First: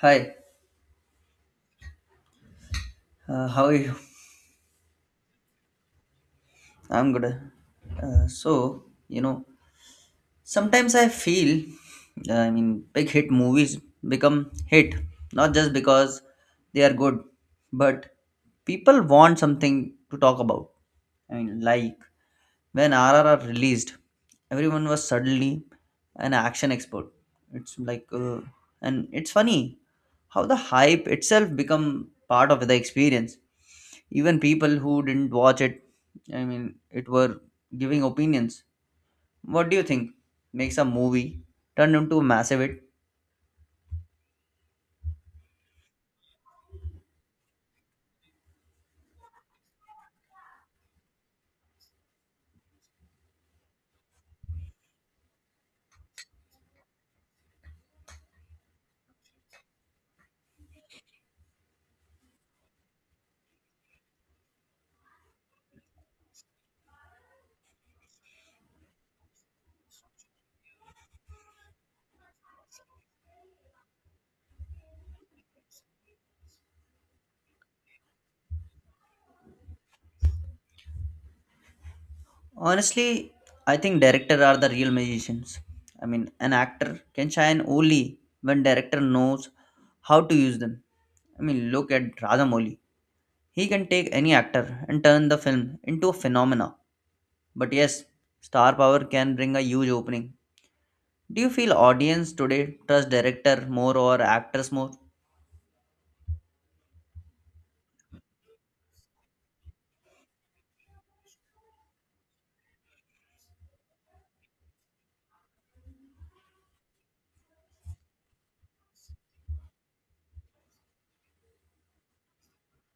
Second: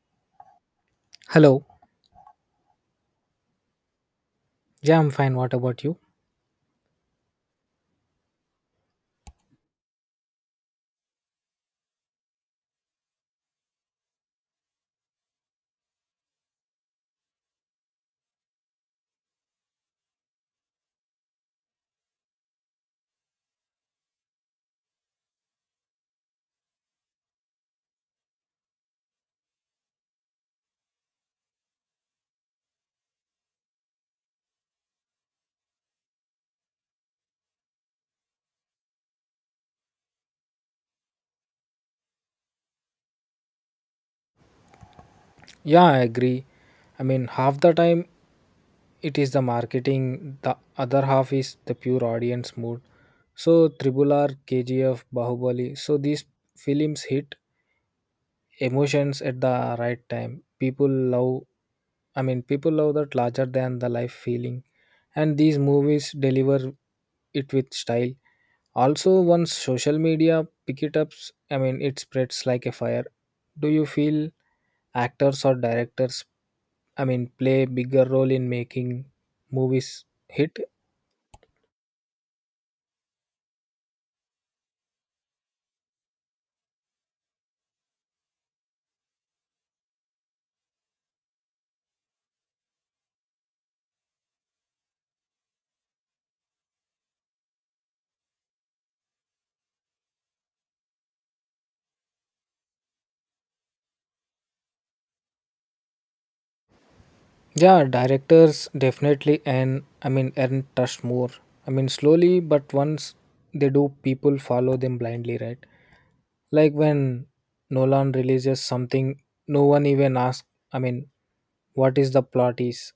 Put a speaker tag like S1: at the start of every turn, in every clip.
S1: Hi,
S2: Hello.
S1: how are you?
S2: Yeah, I'm fine. What about you?
S1: I'm good. Uh, so, you know, Sometimes I feel, big hit movies become hit not just because they are good, but people want something to talk about. I mean, like when RRR released, everyone was suddenly an action expert. It's like, and It's funny how the hype itself become part of the experience. Even people who didn't watch it, it were giving opinions. What do you think makes a movie turn into a massive hit?
S2: Yeah, I agree. I mean, half the time it is the marketing, the other half is the pure audience mood. So, Triple R, KGF, Bahubali. So, these films hit emotions at the right time. People love, I mean, people love that larger than the life feeling. And these movies deliver it with style. Also, once social media pick it up, I mean, it spreads like a fire. Do you feel actors or directors, I mean, play bigger role in making movies hit?
S1: Honestly, I think director are the real magicians. I mean, an actor can shine only when director knows how to use them. I mean, look at Rajamouli. He can take any actor and turn the film into a phenomena. But yes, star power can bring a huge opening. Do you feel audience today trust director more or actors more?
S2: Yeah, directors definitely and I mean earn trust more. I mean, slowly, but once they do, people follow them blindly, right? Like when Nolan releases something, no one even asks. I mean, what is the plot is.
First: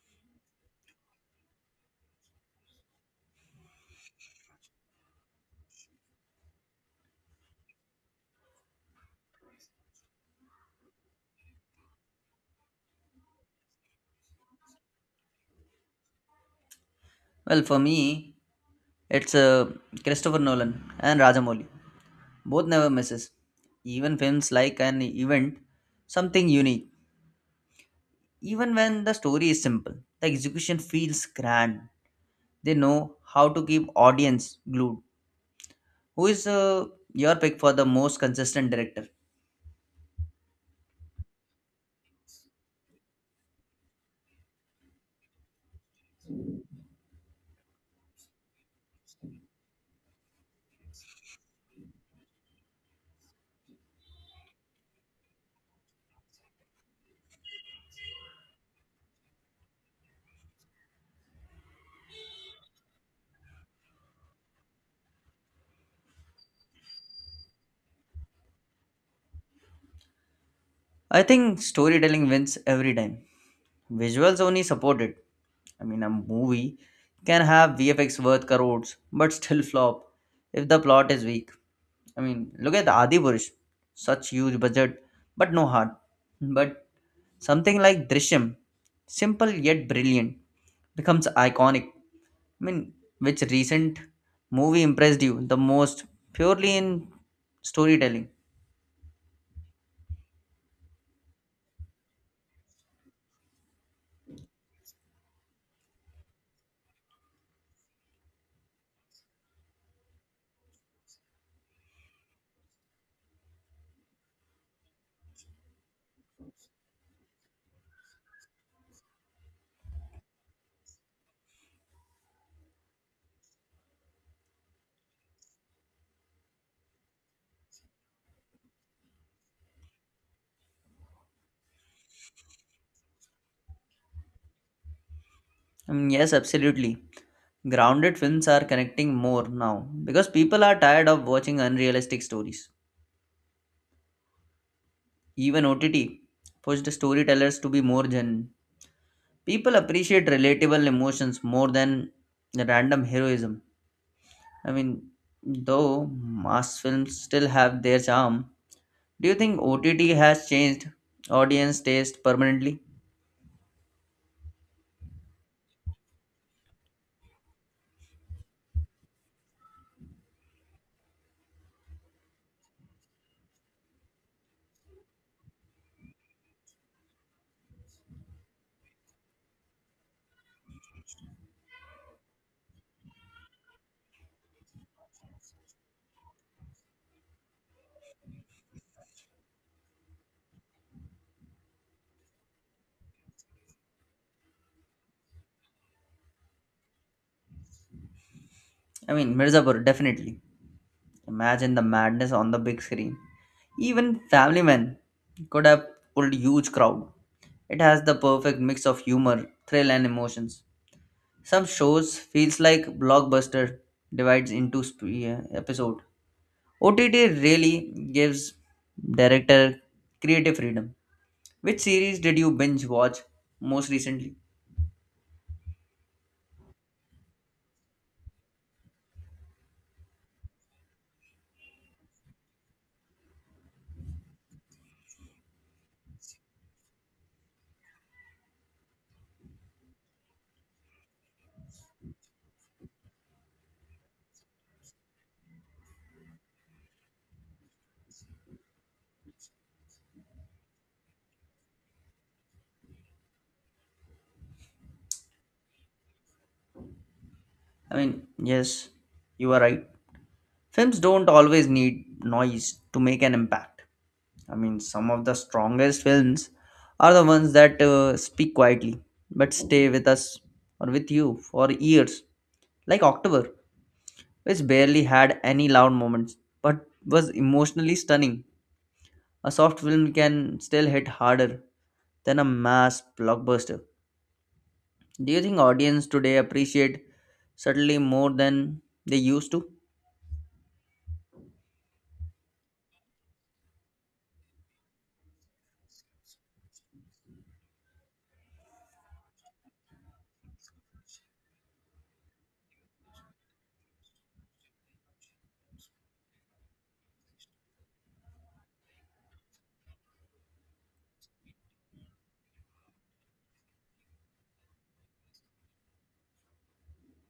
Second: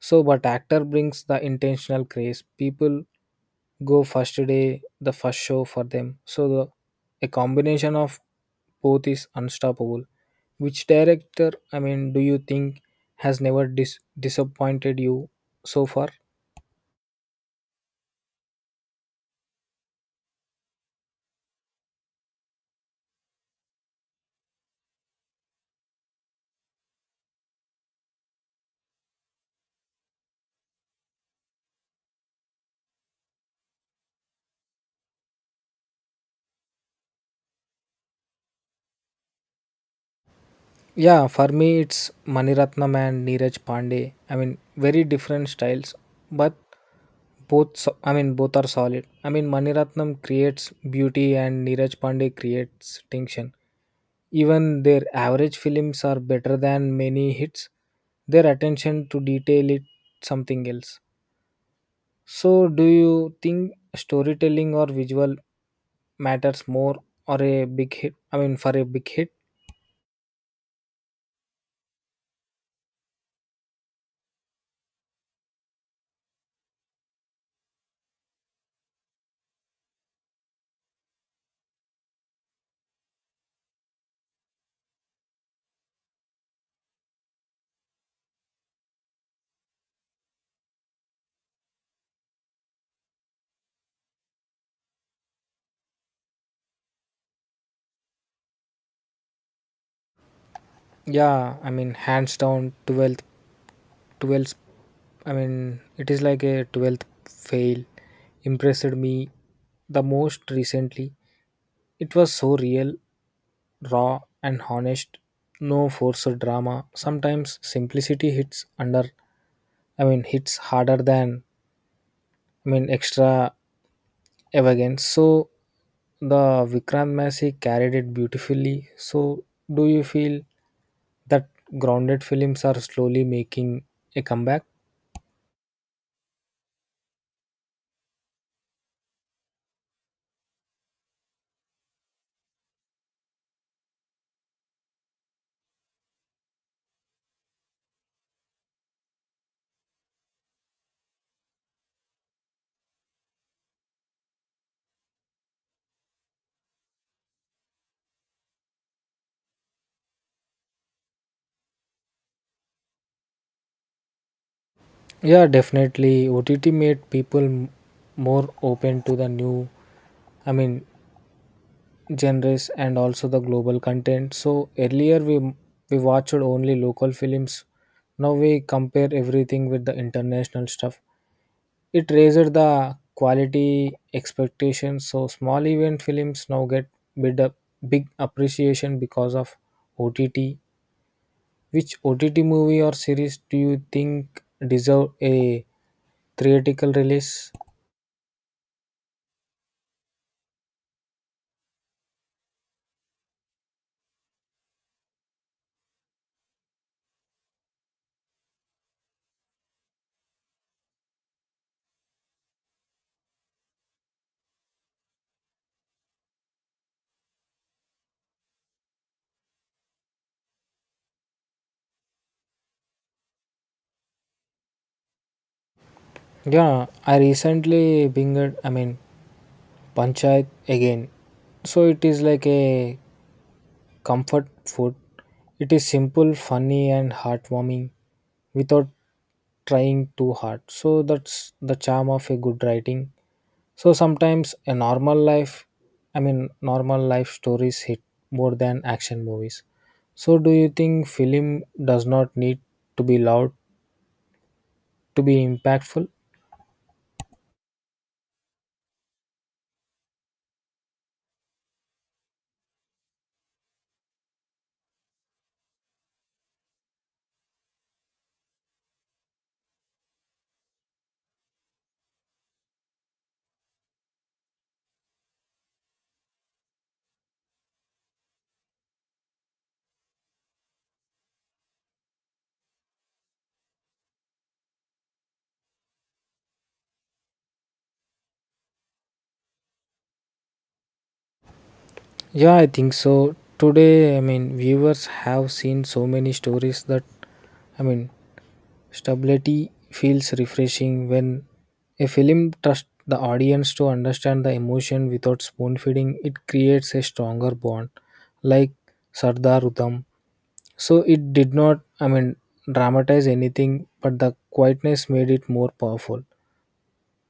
S2: So, but actor brings the intentional craze. People go first day, the first show for them. So, a combination of both is unstoppable. Which director, I mean, do you think has never disappointed you so far?
S1: Well, for me, it's Christopher Nolan and Rajamouli. Both never misses. Even films like an event, something unique. Even when the story is simple, the execution feels grand. They know how to keep audience glued. Who is your pick for the most consistent director?
S2: Yeah, for me it's Maniratnam and Neeraj Pandey. I mean, very different styles, but both I mean both are solid. I mean, Maniratnam creates beauty and Neeraj Pandey creates tension. Even their average films are better than many hits. Their attention to detail it something else. So, do you think storytelling or visual matters more or a big hit? I mean, for a big hit?
S1: I think storytelling wins every time. Visuals only support it. I mean, a movie can have VFX worth crores but still flop if the plot is weak. I mean, look at Adi Purush, such huge budget but no heart. But something like Drishyam, simple yet brilliant, becomes iconic. I mean, which recent movie impressed you the most purely in storytelling?
S2: Yeah, I mean, hands down, 12th, 12th, I mean, it is like a 12th Fail impressed me the most recently. It was so real, raw, and honest. No forced drama. Sometimes simplicity hits under, I mean, hits harder than, I mean, extra elegance. So the Vikrant Massey carried it beautifully. So, do you feel that grounded films are slowly making a comeback?
S1: Mm, yes, absolutely. Grounded films are connecting more now because people are tired of watching unrealistic stories. Even OTT pushed storytellers to be more genuine. People appreciate relatable emotions more than random heroism. I mean, though mass films still have their charm, do you think OTT has changed audience taste permanently?
S2: Yeah, definitely. OTT made people more open to the new, I mean, genres and also the global content. So earlier we watched only local films. Now we compare everything with the international stuff. It raised the quality expectations. So small event films now get bid up big appreciation because of OTT. Which OTT movie or series do you think deserve a theatrical release?
S1: I mean, Mirzapur, definitely. Imagine the madness on the big screen. Even Family Man could have pulled huge crowd. It has the perfect mix of humor, thrill and emotions. Some shows feels like blockbuster divides into episode. OTT really gives director creative freedom. Which series did you binge watch most recently?
S2: Yeah, I recently binged, I mean, Panchayat again. So it is like a comfort food. It is simple, funny, and heartwarming without trying too hard. So that's the charm of a good writing. So sometimes a normal life, I mean, normal life stories hit more than action movies. So do you think film does not need to be loud to be impactful?
S1: I mean, yes, you are right. Films don't always need noise to make an impact. I mean, some of the strongest films are the ones that speak quietly but stay with us or with you for years. Like October, which barely had any loud moments but was emotionally stunning. A soft film can still hit harder than a mass blockbuster. Do you think audience today appreciate subtly more than they used to?
S2: Yeah, I think so. Today, I mean, viewers have seen so many stories that, I mean, stability feels refreshing when a film trusts the audience to understand the emotion without spoon feeding, it creates a stronger bond. Like Sardar Utam, so it did not, I mean, dramatize anything, but the quietness made it more powerful.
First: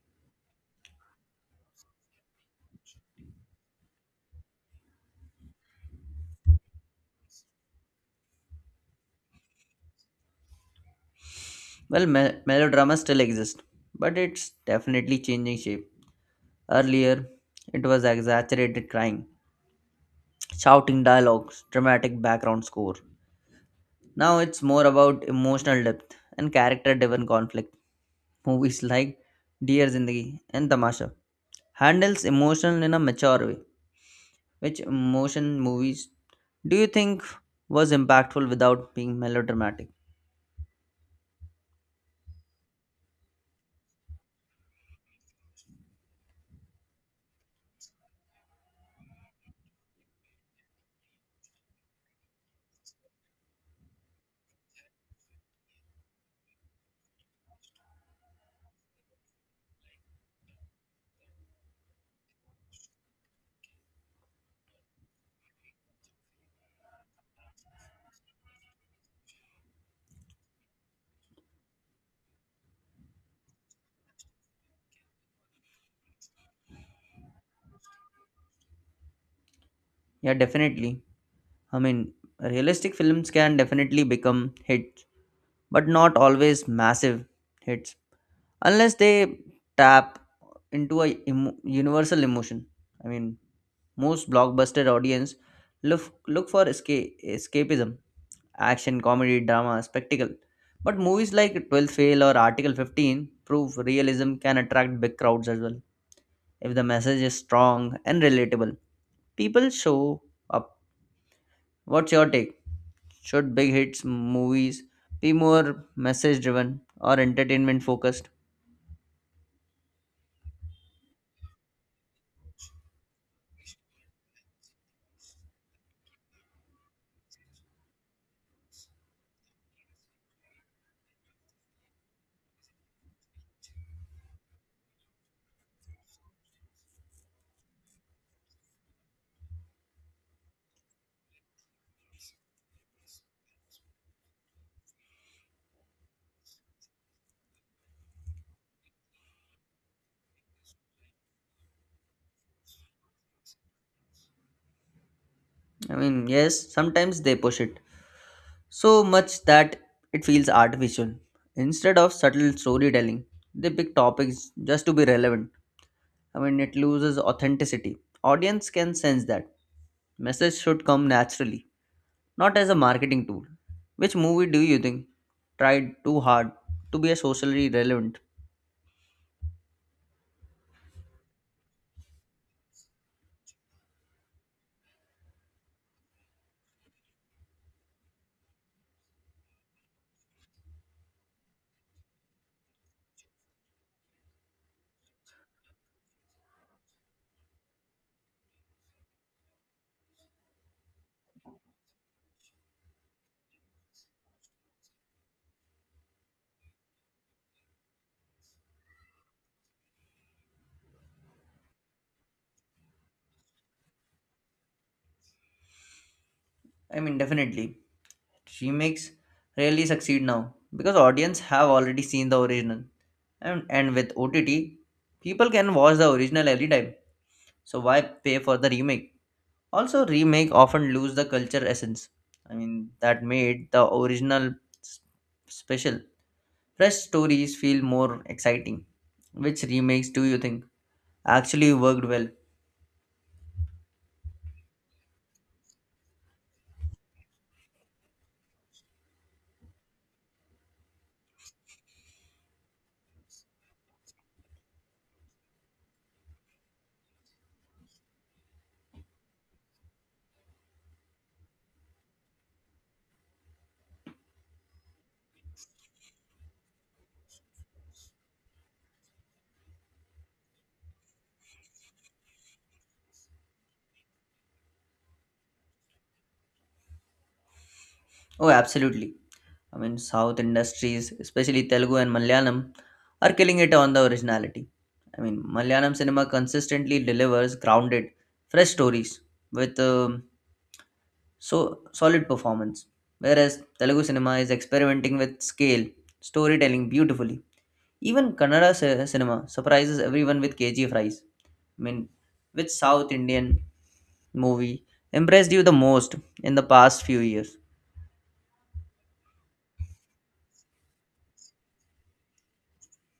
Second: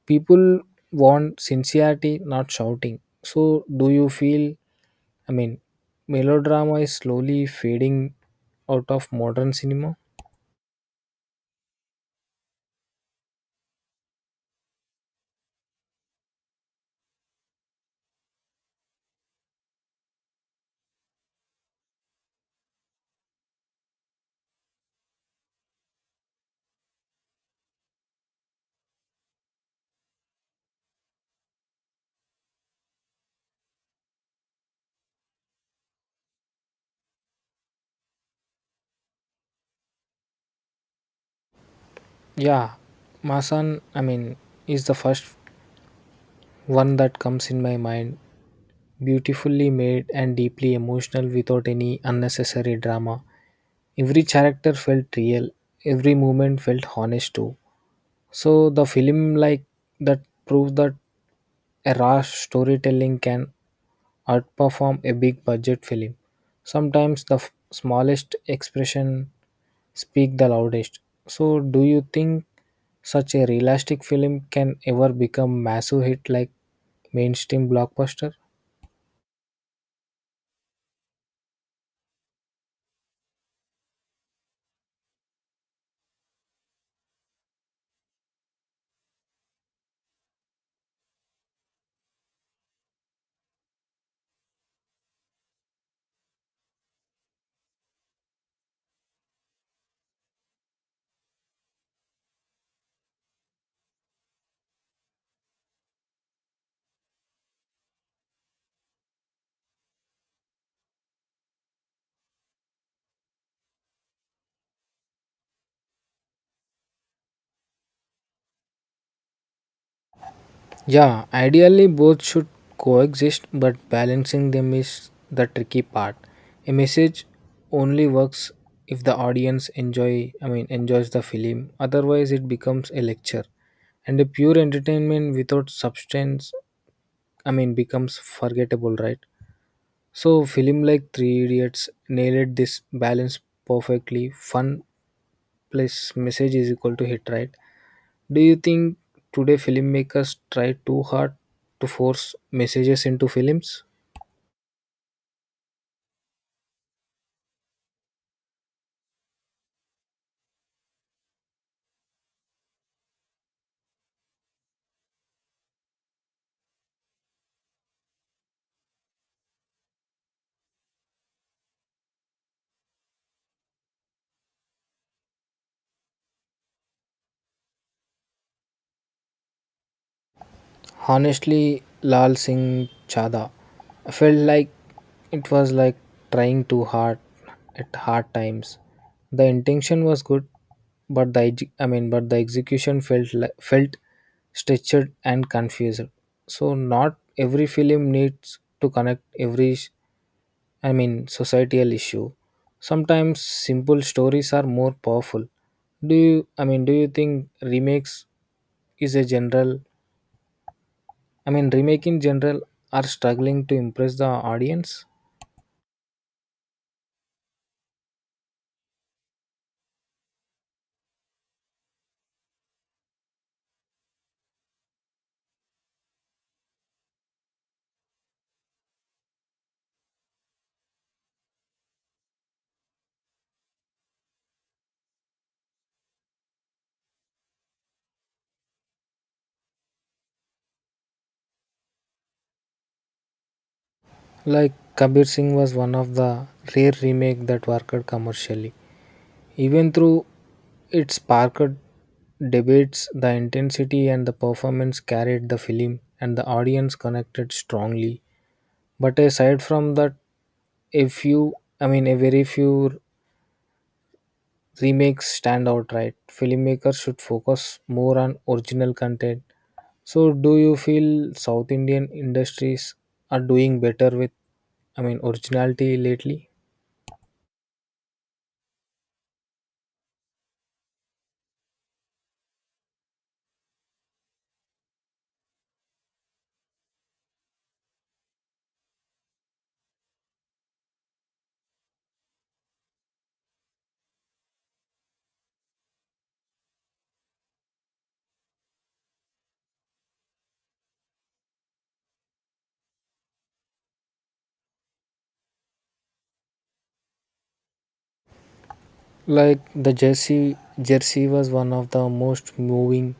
S2: People want sincerity, not shouting. So do you feel, I mean, melodrama is slowly fading out of modern cinema?
S1: Well, melodrama still exists, but it's definitely changing shape. Earlier, it was exaggerated crying, shouting dialogues, dramatic background score. Now it's more about emotional depth and character driven conflict. Movies like Dear Zindagi and Tamasha handles emotion in a mature way. Which emotion movies do you think was impactful without being melodramatic?
S2: Yeah, Masan, I mean, is the first one that comes in my mind. Beautifully made and deeply emotional without any unnecessary drama. Every character felt real, every movement felt honest too. So the film like that proves that a rash storytelling can outperform a big budget film. Sometimes the smallest expression speak the loudest. So do you think such a realistic film can ever become massive hit like mainstream blockbuster?
S1: Yeah, definitely. I mean, realistic films can definitely become hits, but not always massive hits, unless they tap into universal emotion. I mean, most blockbuster audience look for escapism, action, comedy, drama, spectacle. But movies like 12 Fail or Article 15 prove realism can attract big crowds as well. If the message is strong and relatable, people show up. What's your take? Should big hits movies be more message driven or entertainment focused?
S2: Yeah, ideally both should coexist, but balancing them is the tricky part. A message only works if the audience enjoy I mean enjoys the film. Otherwise it becomes a lecture. And a pure entertainment without substance I mean becomes forgettable, right? So film like Three Idiots nailed this balance perfectly. Fun plus message is equal to hit, right? Do you think today filmmakers try too hard to force messages into films?
S1: I mean, yes, sometimes they push it, so much that it feels artificial. Instead of subtle storytelling, they pick topics just to be relevant. I mean, it loses authenticity. Audience can sense that. Message should come naturally, not as a marketing tool. Which movie do you think tried too hard to be a socially relevant?
S2: Honestly, Lal Singh Chada felt like it was like trying too hard at hard times. The intention was good, but the I mean, but the execution felt felt stretched and confused. So not every film needs to connect every I mean societal issue. Sometimes simple stories are more powerful. Do you I mean do you think remakes is a general, I mean, remake in general are struggling to impress the audience.
S1: I mean, definitely. Remakes rarely succeed now because audience have already seen the original. And with OTT, people can watch the original every time. So why pay for the remake? Also, remake often lose the culture essence. I mean, that made the original s- special. Fresh stories feel more exciting. Which remakes do you think actually worked well?
S2: Like Kabir Singh was one of the rare remake that worked commercially. Even through its sparked debates, the intensity and the performance carried the film and the audience connected strongly. But aside from that, a few, I mean, a very few remakes stand out right. Filmmakers should focus more on original content. So, do you feel South Indian industries are doing better with, I mean, originality lately?
S1: Oh, absolutely. I mean, South industries, especially Telugu and Malayalam, are killing it on the originality. I mean, Malayalam cinema consistently delivers grounded, fresh stories with so solid performance. Whereas Telugu cinema is experimenting with scale, storytelling beautifully. Even Kannada cinema surprises everyone with KGF Rise. I mean, which South Indian movie impressed you the most in the past few years?
S2: Like Jersey was one of the most moving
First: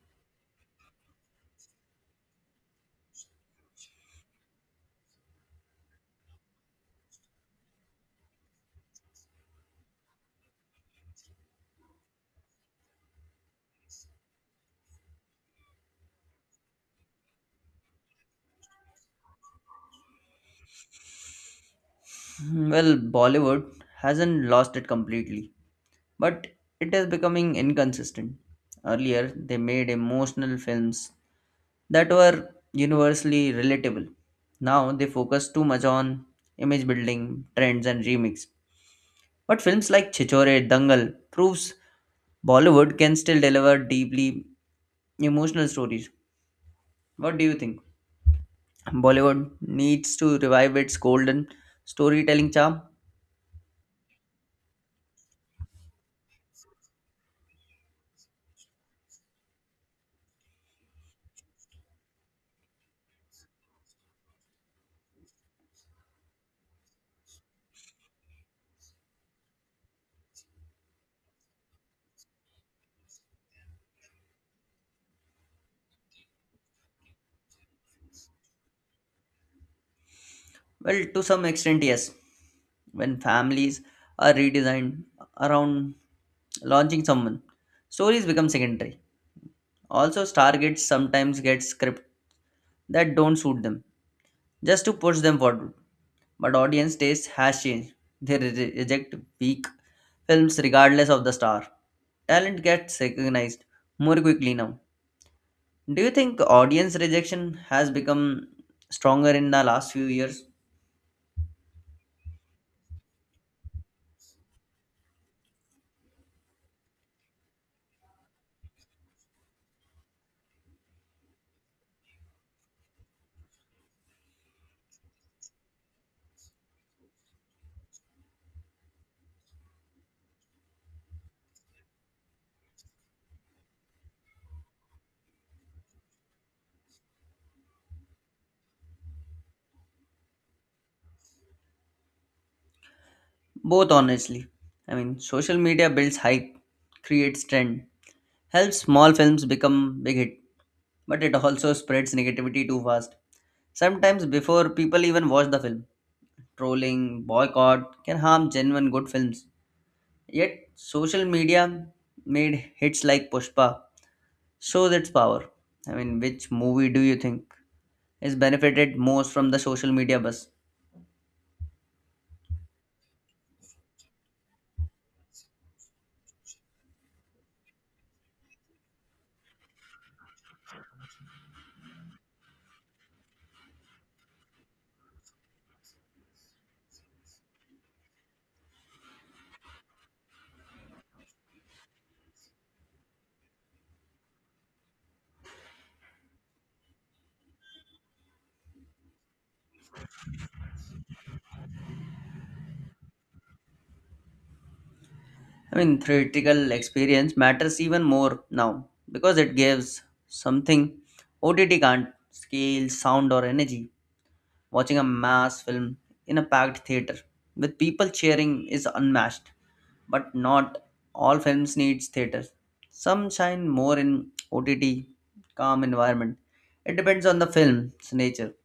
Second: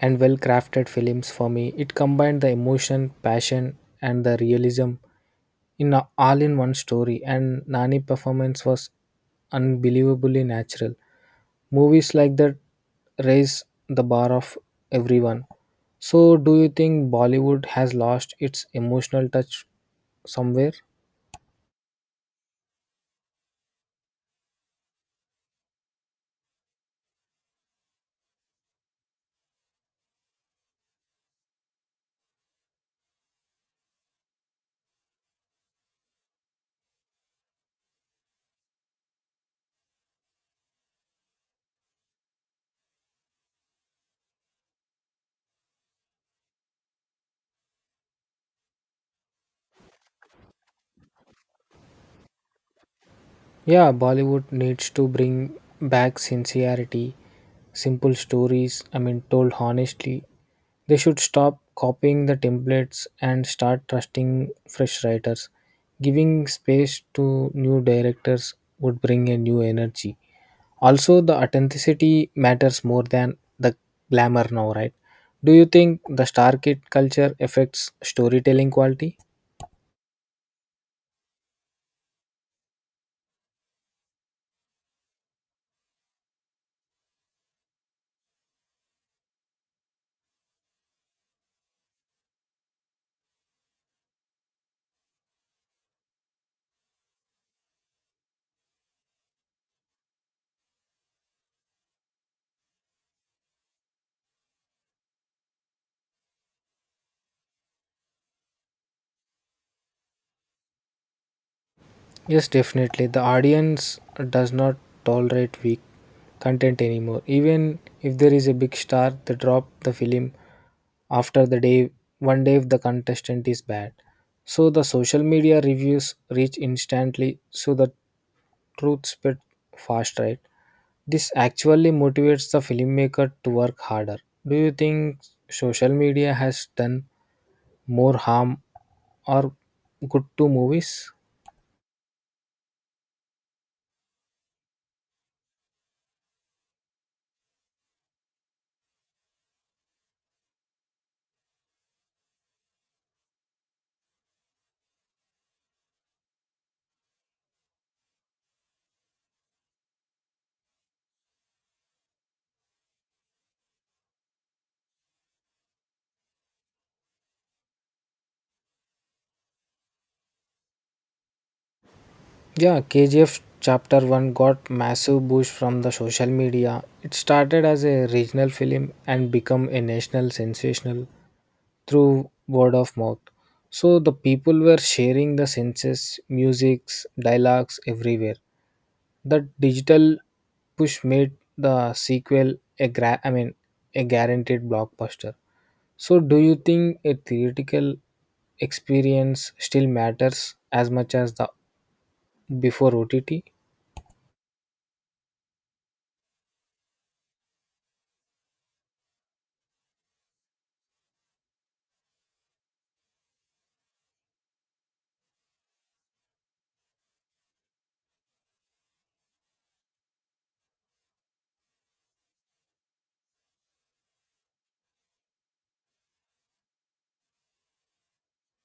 S2: and well crafted films for me. It combined the emotion, passion, and the realism, all in one story, and Nani performance was unbelievably natural. Movies like that raise the bar of everyone. So, do you think Bollywood has lost its emotional touch somewhere?
S1: Hmm, well, Bollywood hasn't lost it completely, but it is becoming inconsistent. Earlier, they made emotional films that were universally relatable. Now they focus too much on image building, trends, and remix. But films like Chichore, Dangal proves Bollywood can still deliver deeply emotional stories. What do you think? Bollywood needs to revive its golden storytelling charm?
S2: Yeah, Bollywood needs to bring back sincerity, simple stories, I mean, told honestly. They should stop copying the templates and start trusting fresh writers. Giving space to new directors would bring a new energy. Also, the authenticity matters more than the glamour now, right? Do you think the star kid culture affects storytelling quality?
S1: Well, to some extent, yes. When families are redesigned around launching someone, stories become secondary. Also, star gets sometimes gets scripted that don't suit them just to push them forward. But audience taste has changed. They reject weak films regardless of the star. Talent gets recognized more quickly now. Do you think audience rejection has become stronger in the last few years?
S2: Yes, definitely. The audience does not tolerate weak content anymore. Even if there is a big star, they drop the film after the day one day if the contestant is bad. So the social media reviews reach instantly so the truth spread fast, right? This actually motivates the filmmaker to work harder. Do you think social media has done more harm or good to movies?
S1: Both, honestly. I mean, social media builds hype, creates trend, helps small films become big hit, but it also spreads negativity too fast. Sometimes before people even watch the film, trolling, boycott can harm genuine good films. Yet, social media made hits like Pushpa shows its power. I mean, which movie do you think is benefited most from the social media buzz?
S2: Yeah, KGF Chapter 1 got massive boost from the social media. It started as a regional film and become a national sensational through word of mouth. So the people were sharing the senses, musics, dialogues everywhere. The digital push made the sequel I mean a guaranteed blockbuster. So do you think a theoretical experience still matters as much as the before OTT?
S1: I mean, theatrical experience matters even more now because it gives something OTT can't scale, sound, or energy. Watching a mass film in a packed theater with people cheering is unmatched, but not all films need theater. Some shine more in OTT, calm environment. It depends on the film's nature.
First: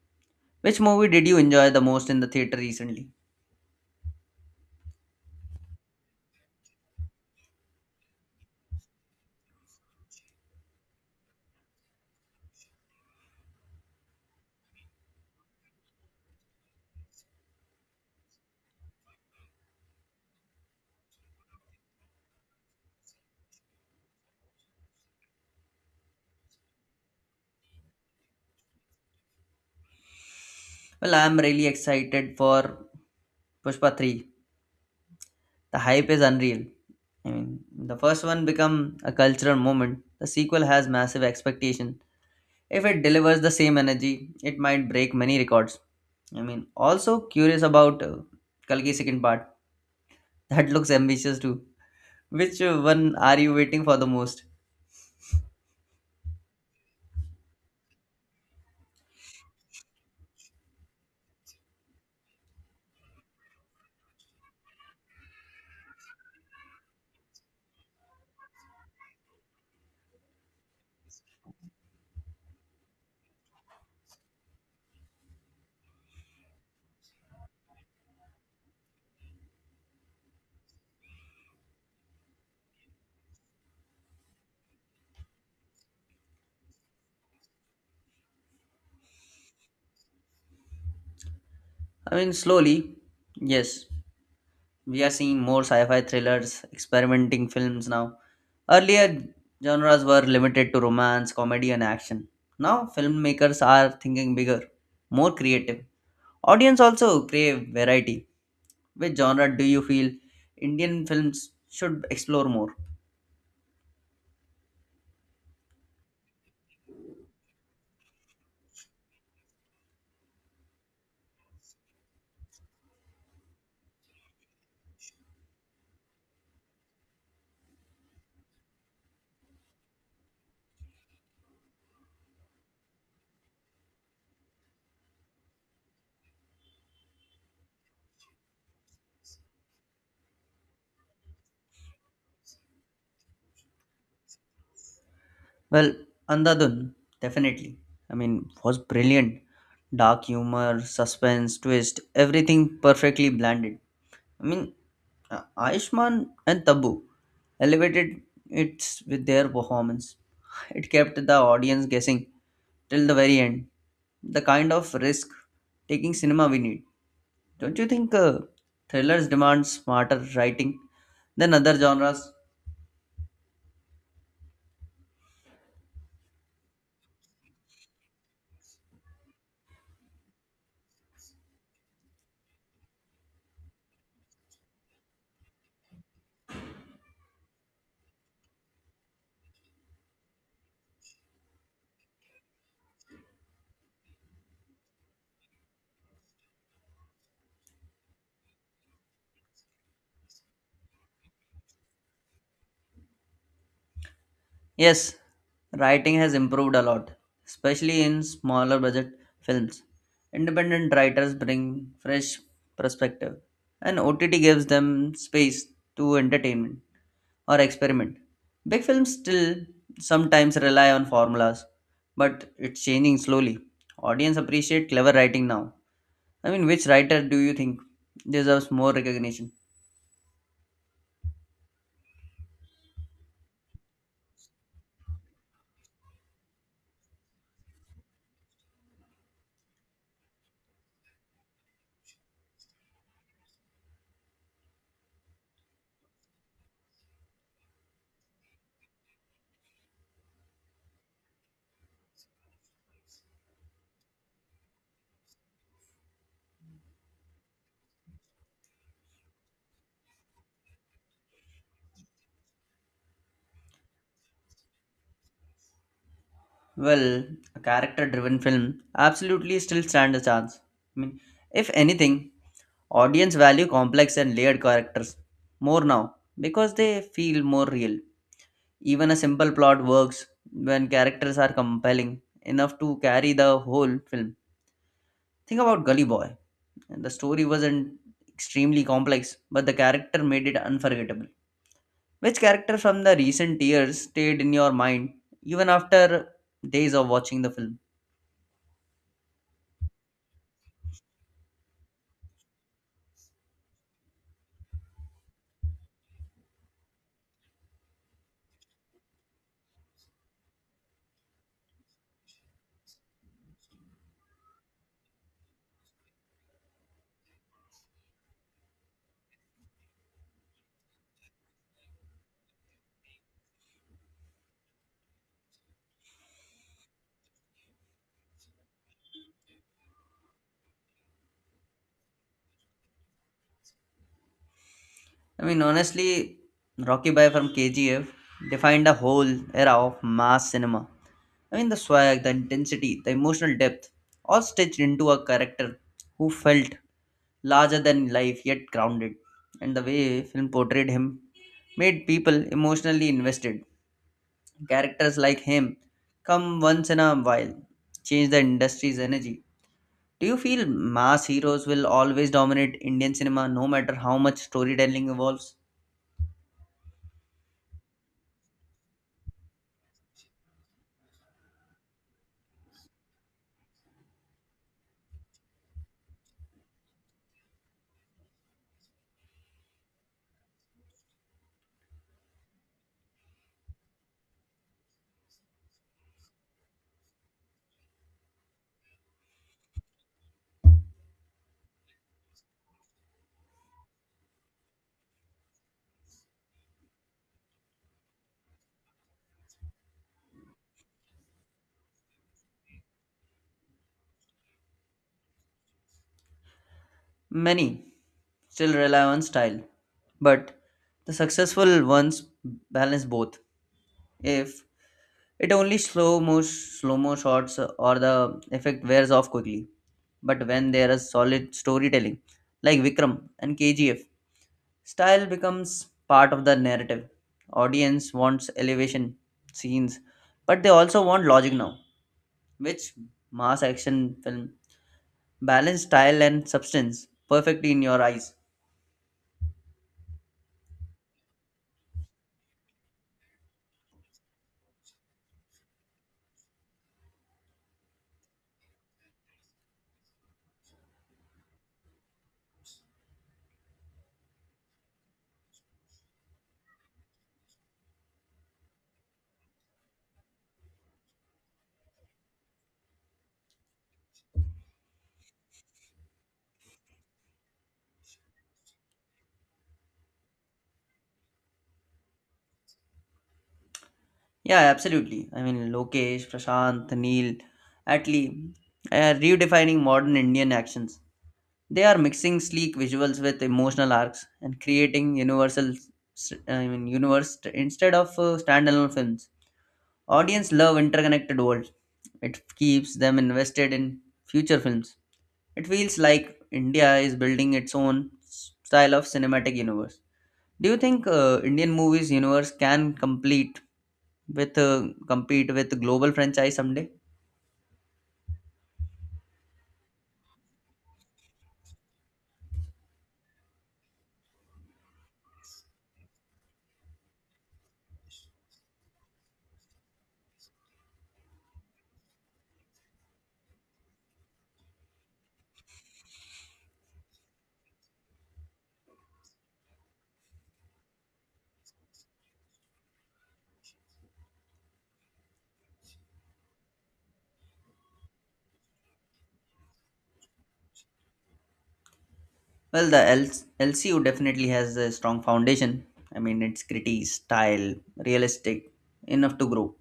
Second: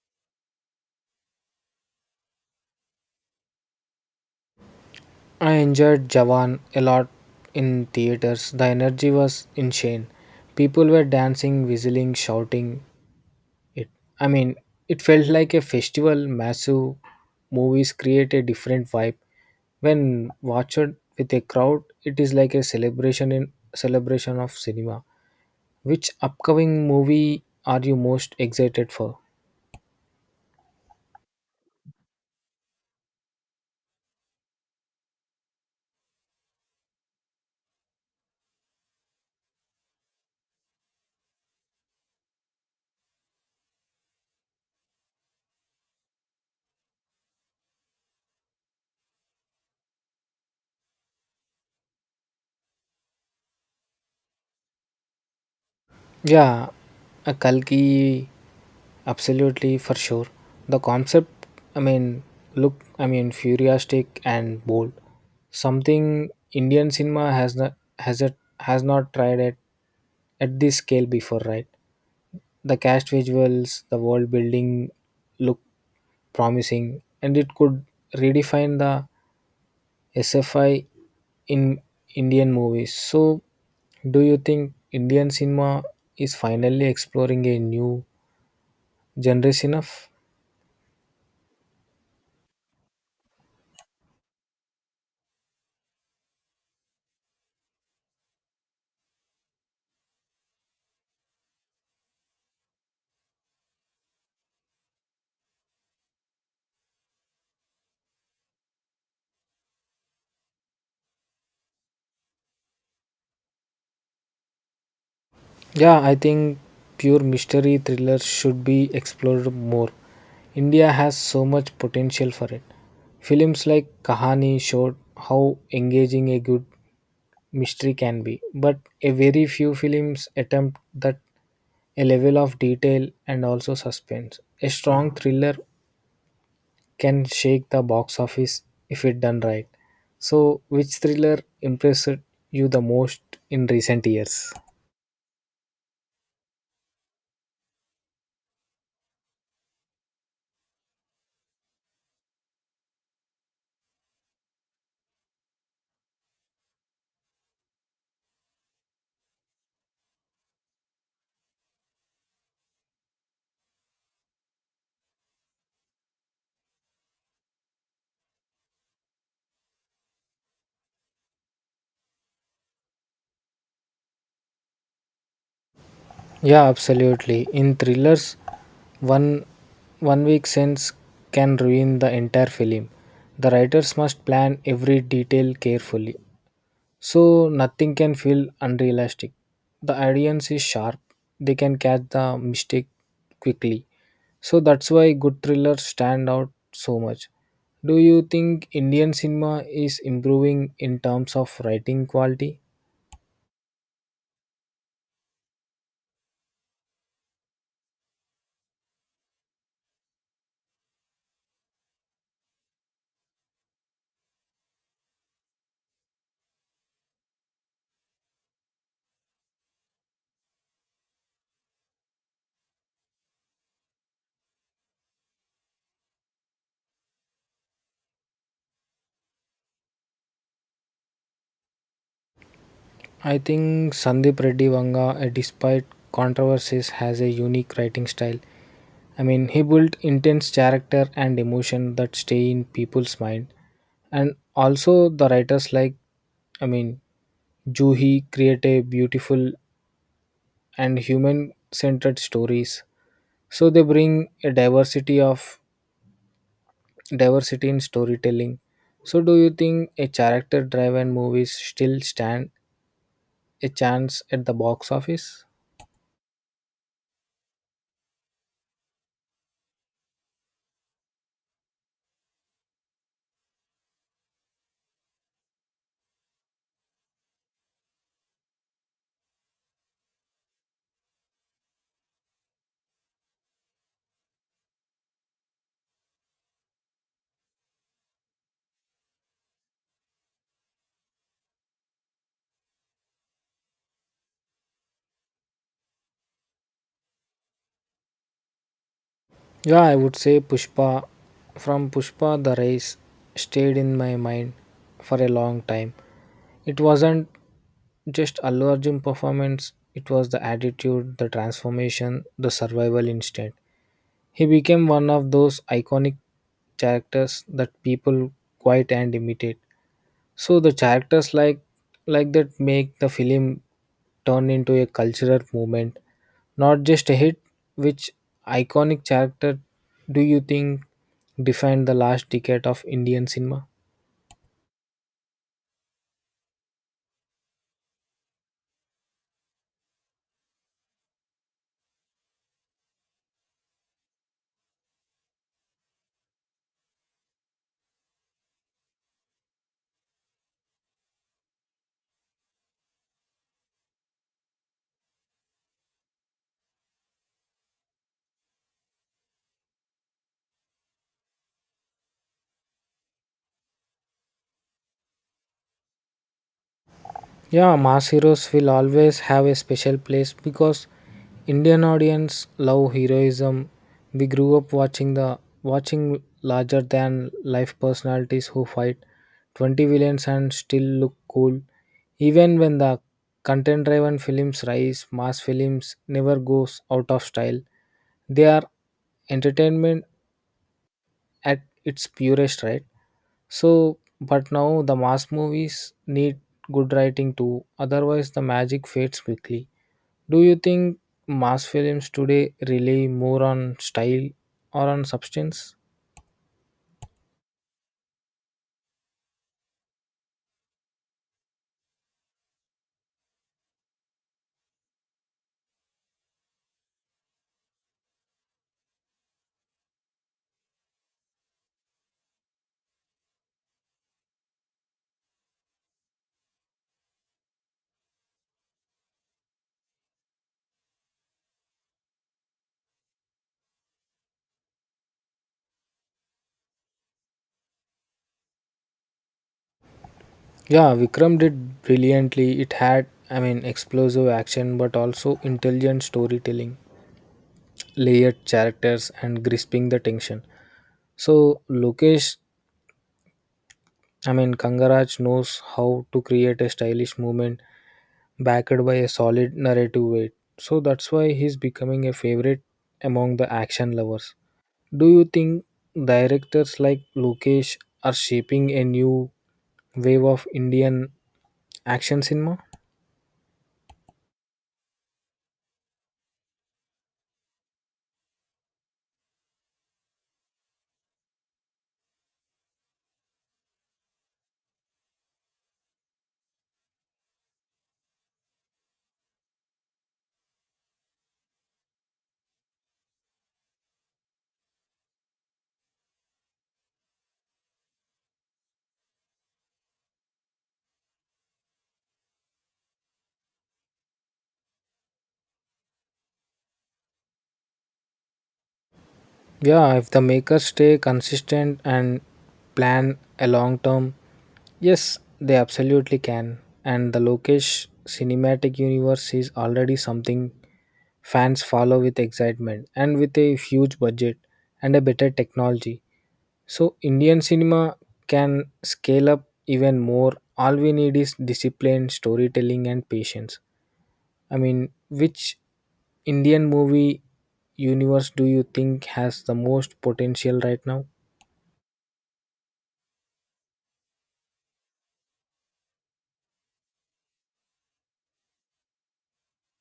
S1: Which movie did you enjoy the most in the theater recently?
S2: I enjoyed Jawan a lot in theaters. The energy was insane. People were dancing, whistling, shouting. It, I mean, it felt like a festival. Massive movies create a different vibe. When watched with a crowd, it is like a celebration in celebration of cinema. Which upcoming movie are you most excited for?
S1: Well, I'm really excited for Pushpa 3. The hype is unreal. I mean, the first one become a cultural moment. The sequel has massive expectation. If it delivers the same energy, it might break many records. I mean, also curious about Kalki second part. That looks ambitious too. Which one are you waiting for the most?
S2: Yeah, a Kalki. Absolutely, for sure. The concept, I mean, look, I mean, futuristic and bold. Something Indian cinema has not has it has not tried at this scale before, right? The cast visuals, the world building look promising, and it could redefine the SFI in Indian movies. So, do you think Indian cinema is finally exploring a new genre enough?
S1: I mean, slowly, yes. We are seeing more sci-fi thrillers, experimenting films now. Earlier, genres were limited to romance, comedy, and action. Now, filmmakers are thinking bigger, more creative. Audience also crave variety. Which genre do you feel Indian films should explore more?
S2: Yeah, I think pure mystery thrillers should be explored more. India has so much potential for it. Films like Kahani showed how engaging a good mystery can be, but a very few films attempt that a level of detail and also suspense. A strong thriller can shake the box office if it done right. So, which thriller impressed you the most in recent years?
S1: Well, Andhadhun, definitely. I mean, was brilliant. Dark humor, suspense, twist, everything perfectly blended. I mean, Ayushmann and Tabu elevated it with their performance. It kept the audience guessing till the very end. The kind of risk taking cinema we need. Don't you think thrillers demand smarter writing than other genres?
S2: Yeah, absolutely. In thrillers, one one weak sense can ruin the entire film. The writers must plan every detail carefully, so nothing can feel unrealistic. The audience is sharp; they can catch the mistake quickly. So that's why good thrillers stand out so much. Do you think Indian cinema is improving in terms of writing quality?
S1: Yes, writing has improved a lot, especially in smaller budget films. Independent writers bring fresh perspective, and OTT gives them space to entertainment or experiment. Big films still sometimes rely on formulas, but it's changing slowly. Audience appreciate clever writing now. I mean, which writer do you think deserves more recognition?
S2: I think Sandeep Reddy Vanga, despite controversies, has a unique writing style. I mean, he built intense character and emotion that stay in people's mind. And also, the writers like, I mean, Juhi create a beautiful and human-centered stories. So they bring a diversity in storytelling. So do you think a character-driven movies still stand a chance at the box office?
S1: Well, a character driven film absolutely still stand a chance. I mean, if anything, audience value complex and layered characters more now because they feel more real. Even a simple plot works when characters are compelling enough to carry the whole film. Think about Gully Boy. The story wasn't extremely complex, but the character made it unforgettable. Which character from the recent years stayed in your mind even after days of watching the film?
S2: Yeah, I would say Pushpa. From Pushpa, the race stayed in my mind for a long time. It wasn't just Allu Arjun performance, it was the attitude, the transformation, the survival instinct. He became one of those iconic characters that people quite and imitate. So the characters like that make the film turned into a cultural movement, not just a hit. Which iconic character do you think defined the last decade of Indian cinema?
S1: I mean, honestly, Rocky Bhai from KGF defined a whole era of mass cinema. I mean, the swag, the intensity, the emotional depth, all stitched into a character who felt larger than life yet grounded. And the way film portrayed him made people emotionally invested. Characters like him come once in a while, change the industry's energy. Do you feel mass heroes will always dominate Indian cinema no matter how much storytelling evolves?
S2: Yeah, mass heroes will always have a special place because Indian audience love heroism. We grew up watching larger than life personalities who fight 20 villains and still look cool. Even when the content driven films rise, mass films never goes out of style. They are entertainment at its purest, right? So, but now the mass movies need good writing too, otherwise, the magic fades quickly. Do you think mass films today rely more on style or on substance?
S1: Many still rely on style, but the successful ones balance both. If it only slow mo shots or the effect wears off quickly, but when there is solid storytelling like Vikram and KGF, style becomes part of the narrative. Audience wants elevation scenes, but they also want logic now, which mass action film balance style and substance perfectly in your eyes.
S2: Yeah, Vikram did brilliantly. It had, I mean, explosive action, but also intelligent storytelling, layered characters, and grasping the tension. So, Lokesh, I mean, Kangaraj knows how to create a stylish movement backed by a solid narrative weight. So that's why he's becoming a favorite among the action lovers. Do you think directors like Lukesh are shaping a new wave of Indian action cinema?
S1: Yeah, absolutely. I mean, Lokesh, Prashant, Neil, Atlee are redefining modern Indian actions. They are mixing sleek visuals with emotional arcs and creating universal, universe instead of standalone films. Audience love interconnected worlds. It keeps them invested in future films. It feels like India is building its own style of cinematic universe. Do you think Indian movies universe can complete with compete with global franchise someday?
S2: Yeah, if the makers stay consistent and plan a long term, yes, they absolutely can. And the Lokesh cinematic universe is already something fans follow with excitement and with a huge budget and a better technology. So, Indian cinema can scale up even more. All we need is discipline, storytelling, and patience. I mean, which Indian movie universe do you think has the most potential right now?
S1: Well, the LCU definitely has a strong foundation. I mean, it's gritty, style, realistic, enough to grow.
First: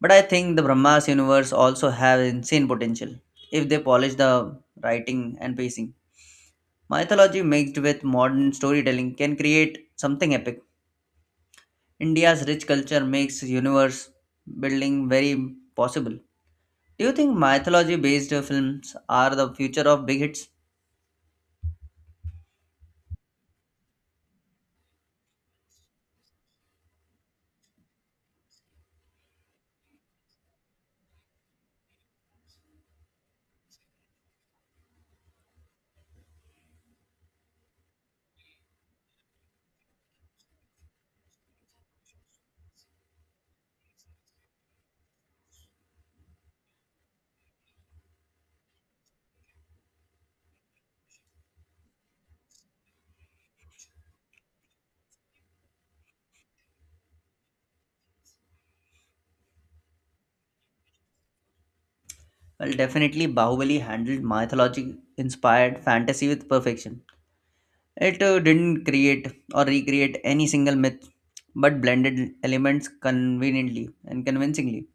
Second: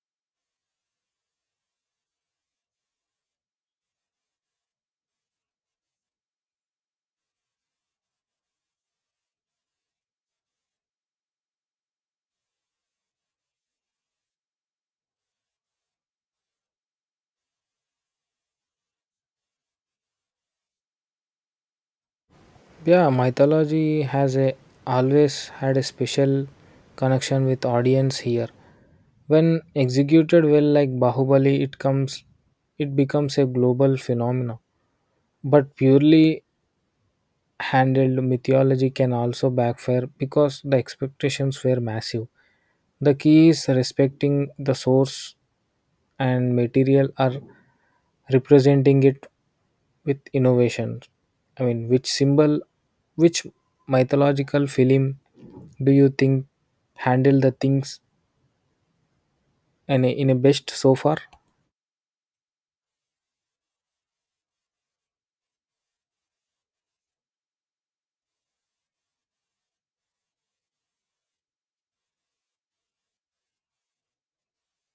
S1: But I think the Brahmas universe also have insane potential if they polish the writing and pacing. Mythology mixed with modern storytelling can create something epic. India's rich culture makes universe building very possible. Do you think mythology based films are the future of big hits?
S2: Yeah, mythology has a always had a special connection with audience here. When executed well like Bahubali, it becomes a global phenomenon. But purely handled mythology can also backfire because the expectations were massive. The key is respecting the source and material are representing it with innovation. I mean, which mythological film do you think handle the things and in a best so far?
S1: Well, definitely, Bahubali handled mythology inspired fantasy with perfection. It didn't create or recreate any single myth, but blended elements conveniently and convincingly.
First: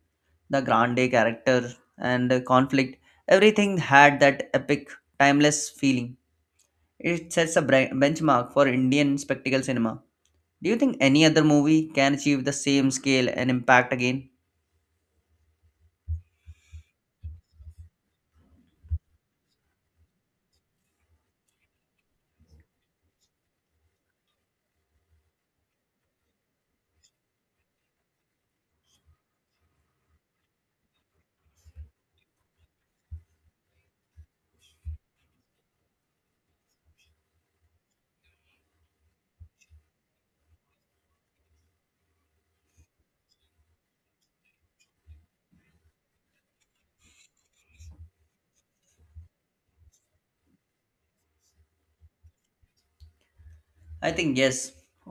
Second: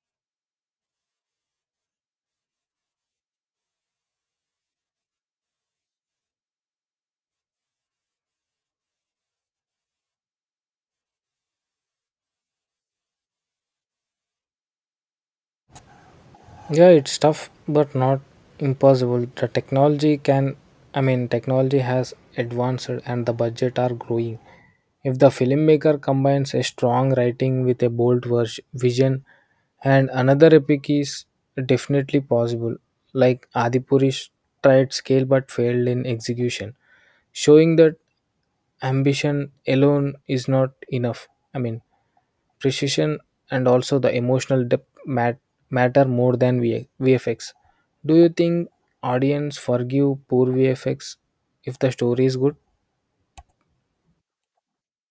S1: The grande character and the conflict, everything had that epic, timeless feeling. It sets a benchmark for Indian spectacle cinema. Do you think any other movie can achieve the same scale and impact again?
S2: Yeah, it's tough, but not impossible. The technology can, I mean, technology has advanced and the budget are growing. If the filmmaker combines a strong writing with a bold vision, and another epic is definitely possible. Like Adipurish tried scale but failed in execution, showing that ambition alone is not enough. I mean, precision and also the emotional depth matter more than VFX. Do you think audience forgive poor VFX if the story is good?
S1: I think yes,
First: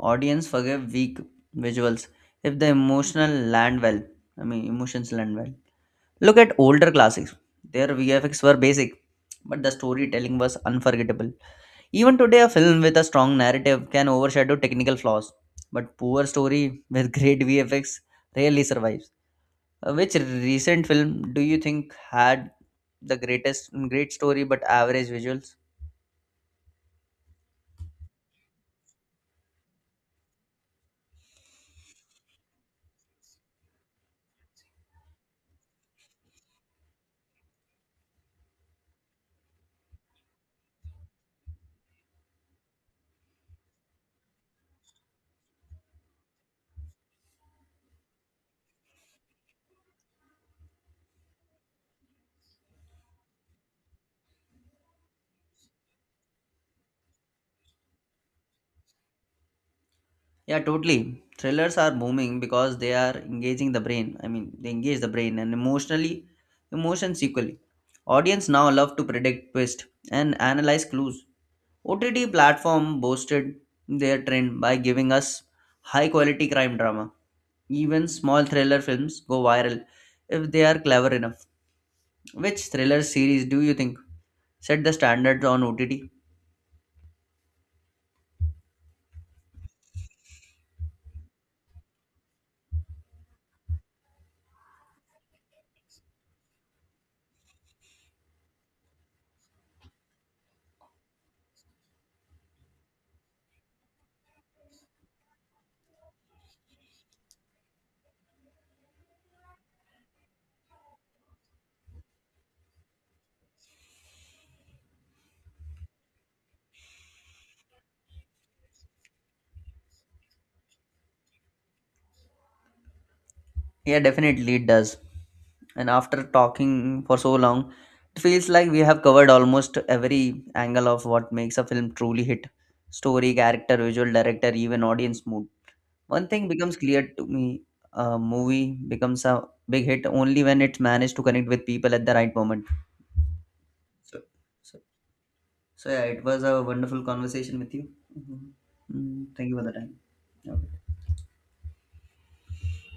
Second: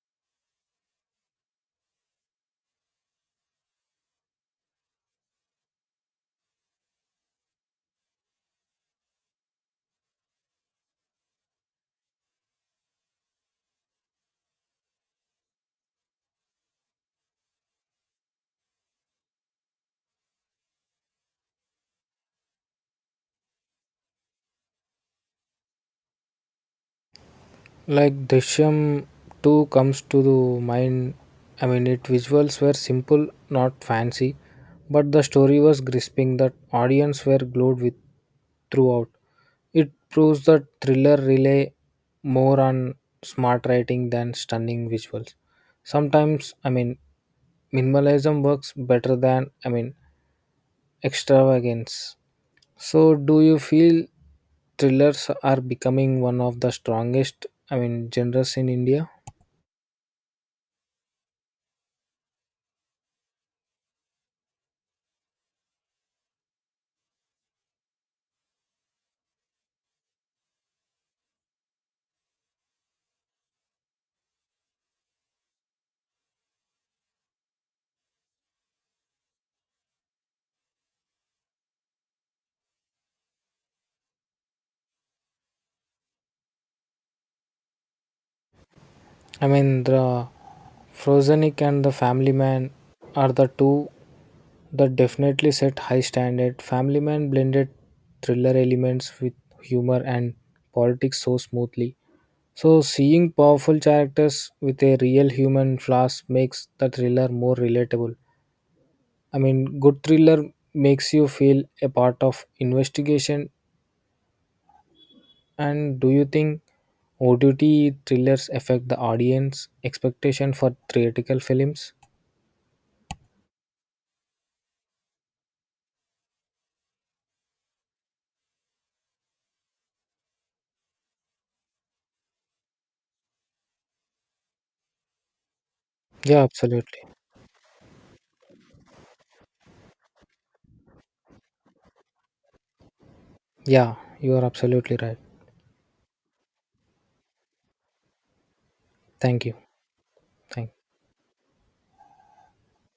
S1: audience forgive weak visuals if the emotional land well. I mean, emotions land well. Look at older classics. Their VFX were basic, but the storytelling was unforgettable. Even today, a film with a strong narrative can overshadow technical flaws, but poor story with great VFX rarely survives. Which recent film do you think had the great story but average visuals?
S2: Like Drishyam 2 comes to the mind. I mean, its visuals were simple, not fancy, but the story was gripping that audience were glued with throughout. It proves that thriller rely more on smart writing than stunning visuals. Sometimes, I mean, minimalism works better than I mean extravagance. So do you feel thrillers are becoming one of the strongest I mean genres in India?
S1: Yeah, totally. Thrillers are booming because they are engaging the brain. I mean, they engage the brain and emotions equally. Audience now love to predict twist and analyze clues. OTT platform boosted their trend by giving us high quality crime drama. Even small thriller films go viral if they are clever enough. Which thriller series do you think set the standards on OTT?
S2: I mean the frozenic and the family man are the two that definitely set high standard. Family man blended thriller elements with humor and politics so smoothly. So seeing powerful characters with a real human flaws makes the thriller more relatable. I mean, good thriller makes you feel a part of investigation. And do you think OTT thrillers affect the audience expectation for theatrical films?
S1: Yeah, definitely it does. And after talking for so long, it feels like we have covered almost every angle of what makes a film truly hit story, character, visual director, even audience mood. One
S2: Yeah,
S1: thing becomes
S2: absolutely.
S1: clear to me, a movie becomes a big hit only when it managed to connect with people at the right moment.
S2: Yeah,
S1: So,
S2: you are
S1: so,
S2: absolutely right.
S1: so yeah, it was a wonderful conversation with you. Mhm. Mm,
S2: Thank
S1: thank
S2: you.
S1: you for the time.
S2: Thank
S1: Okay.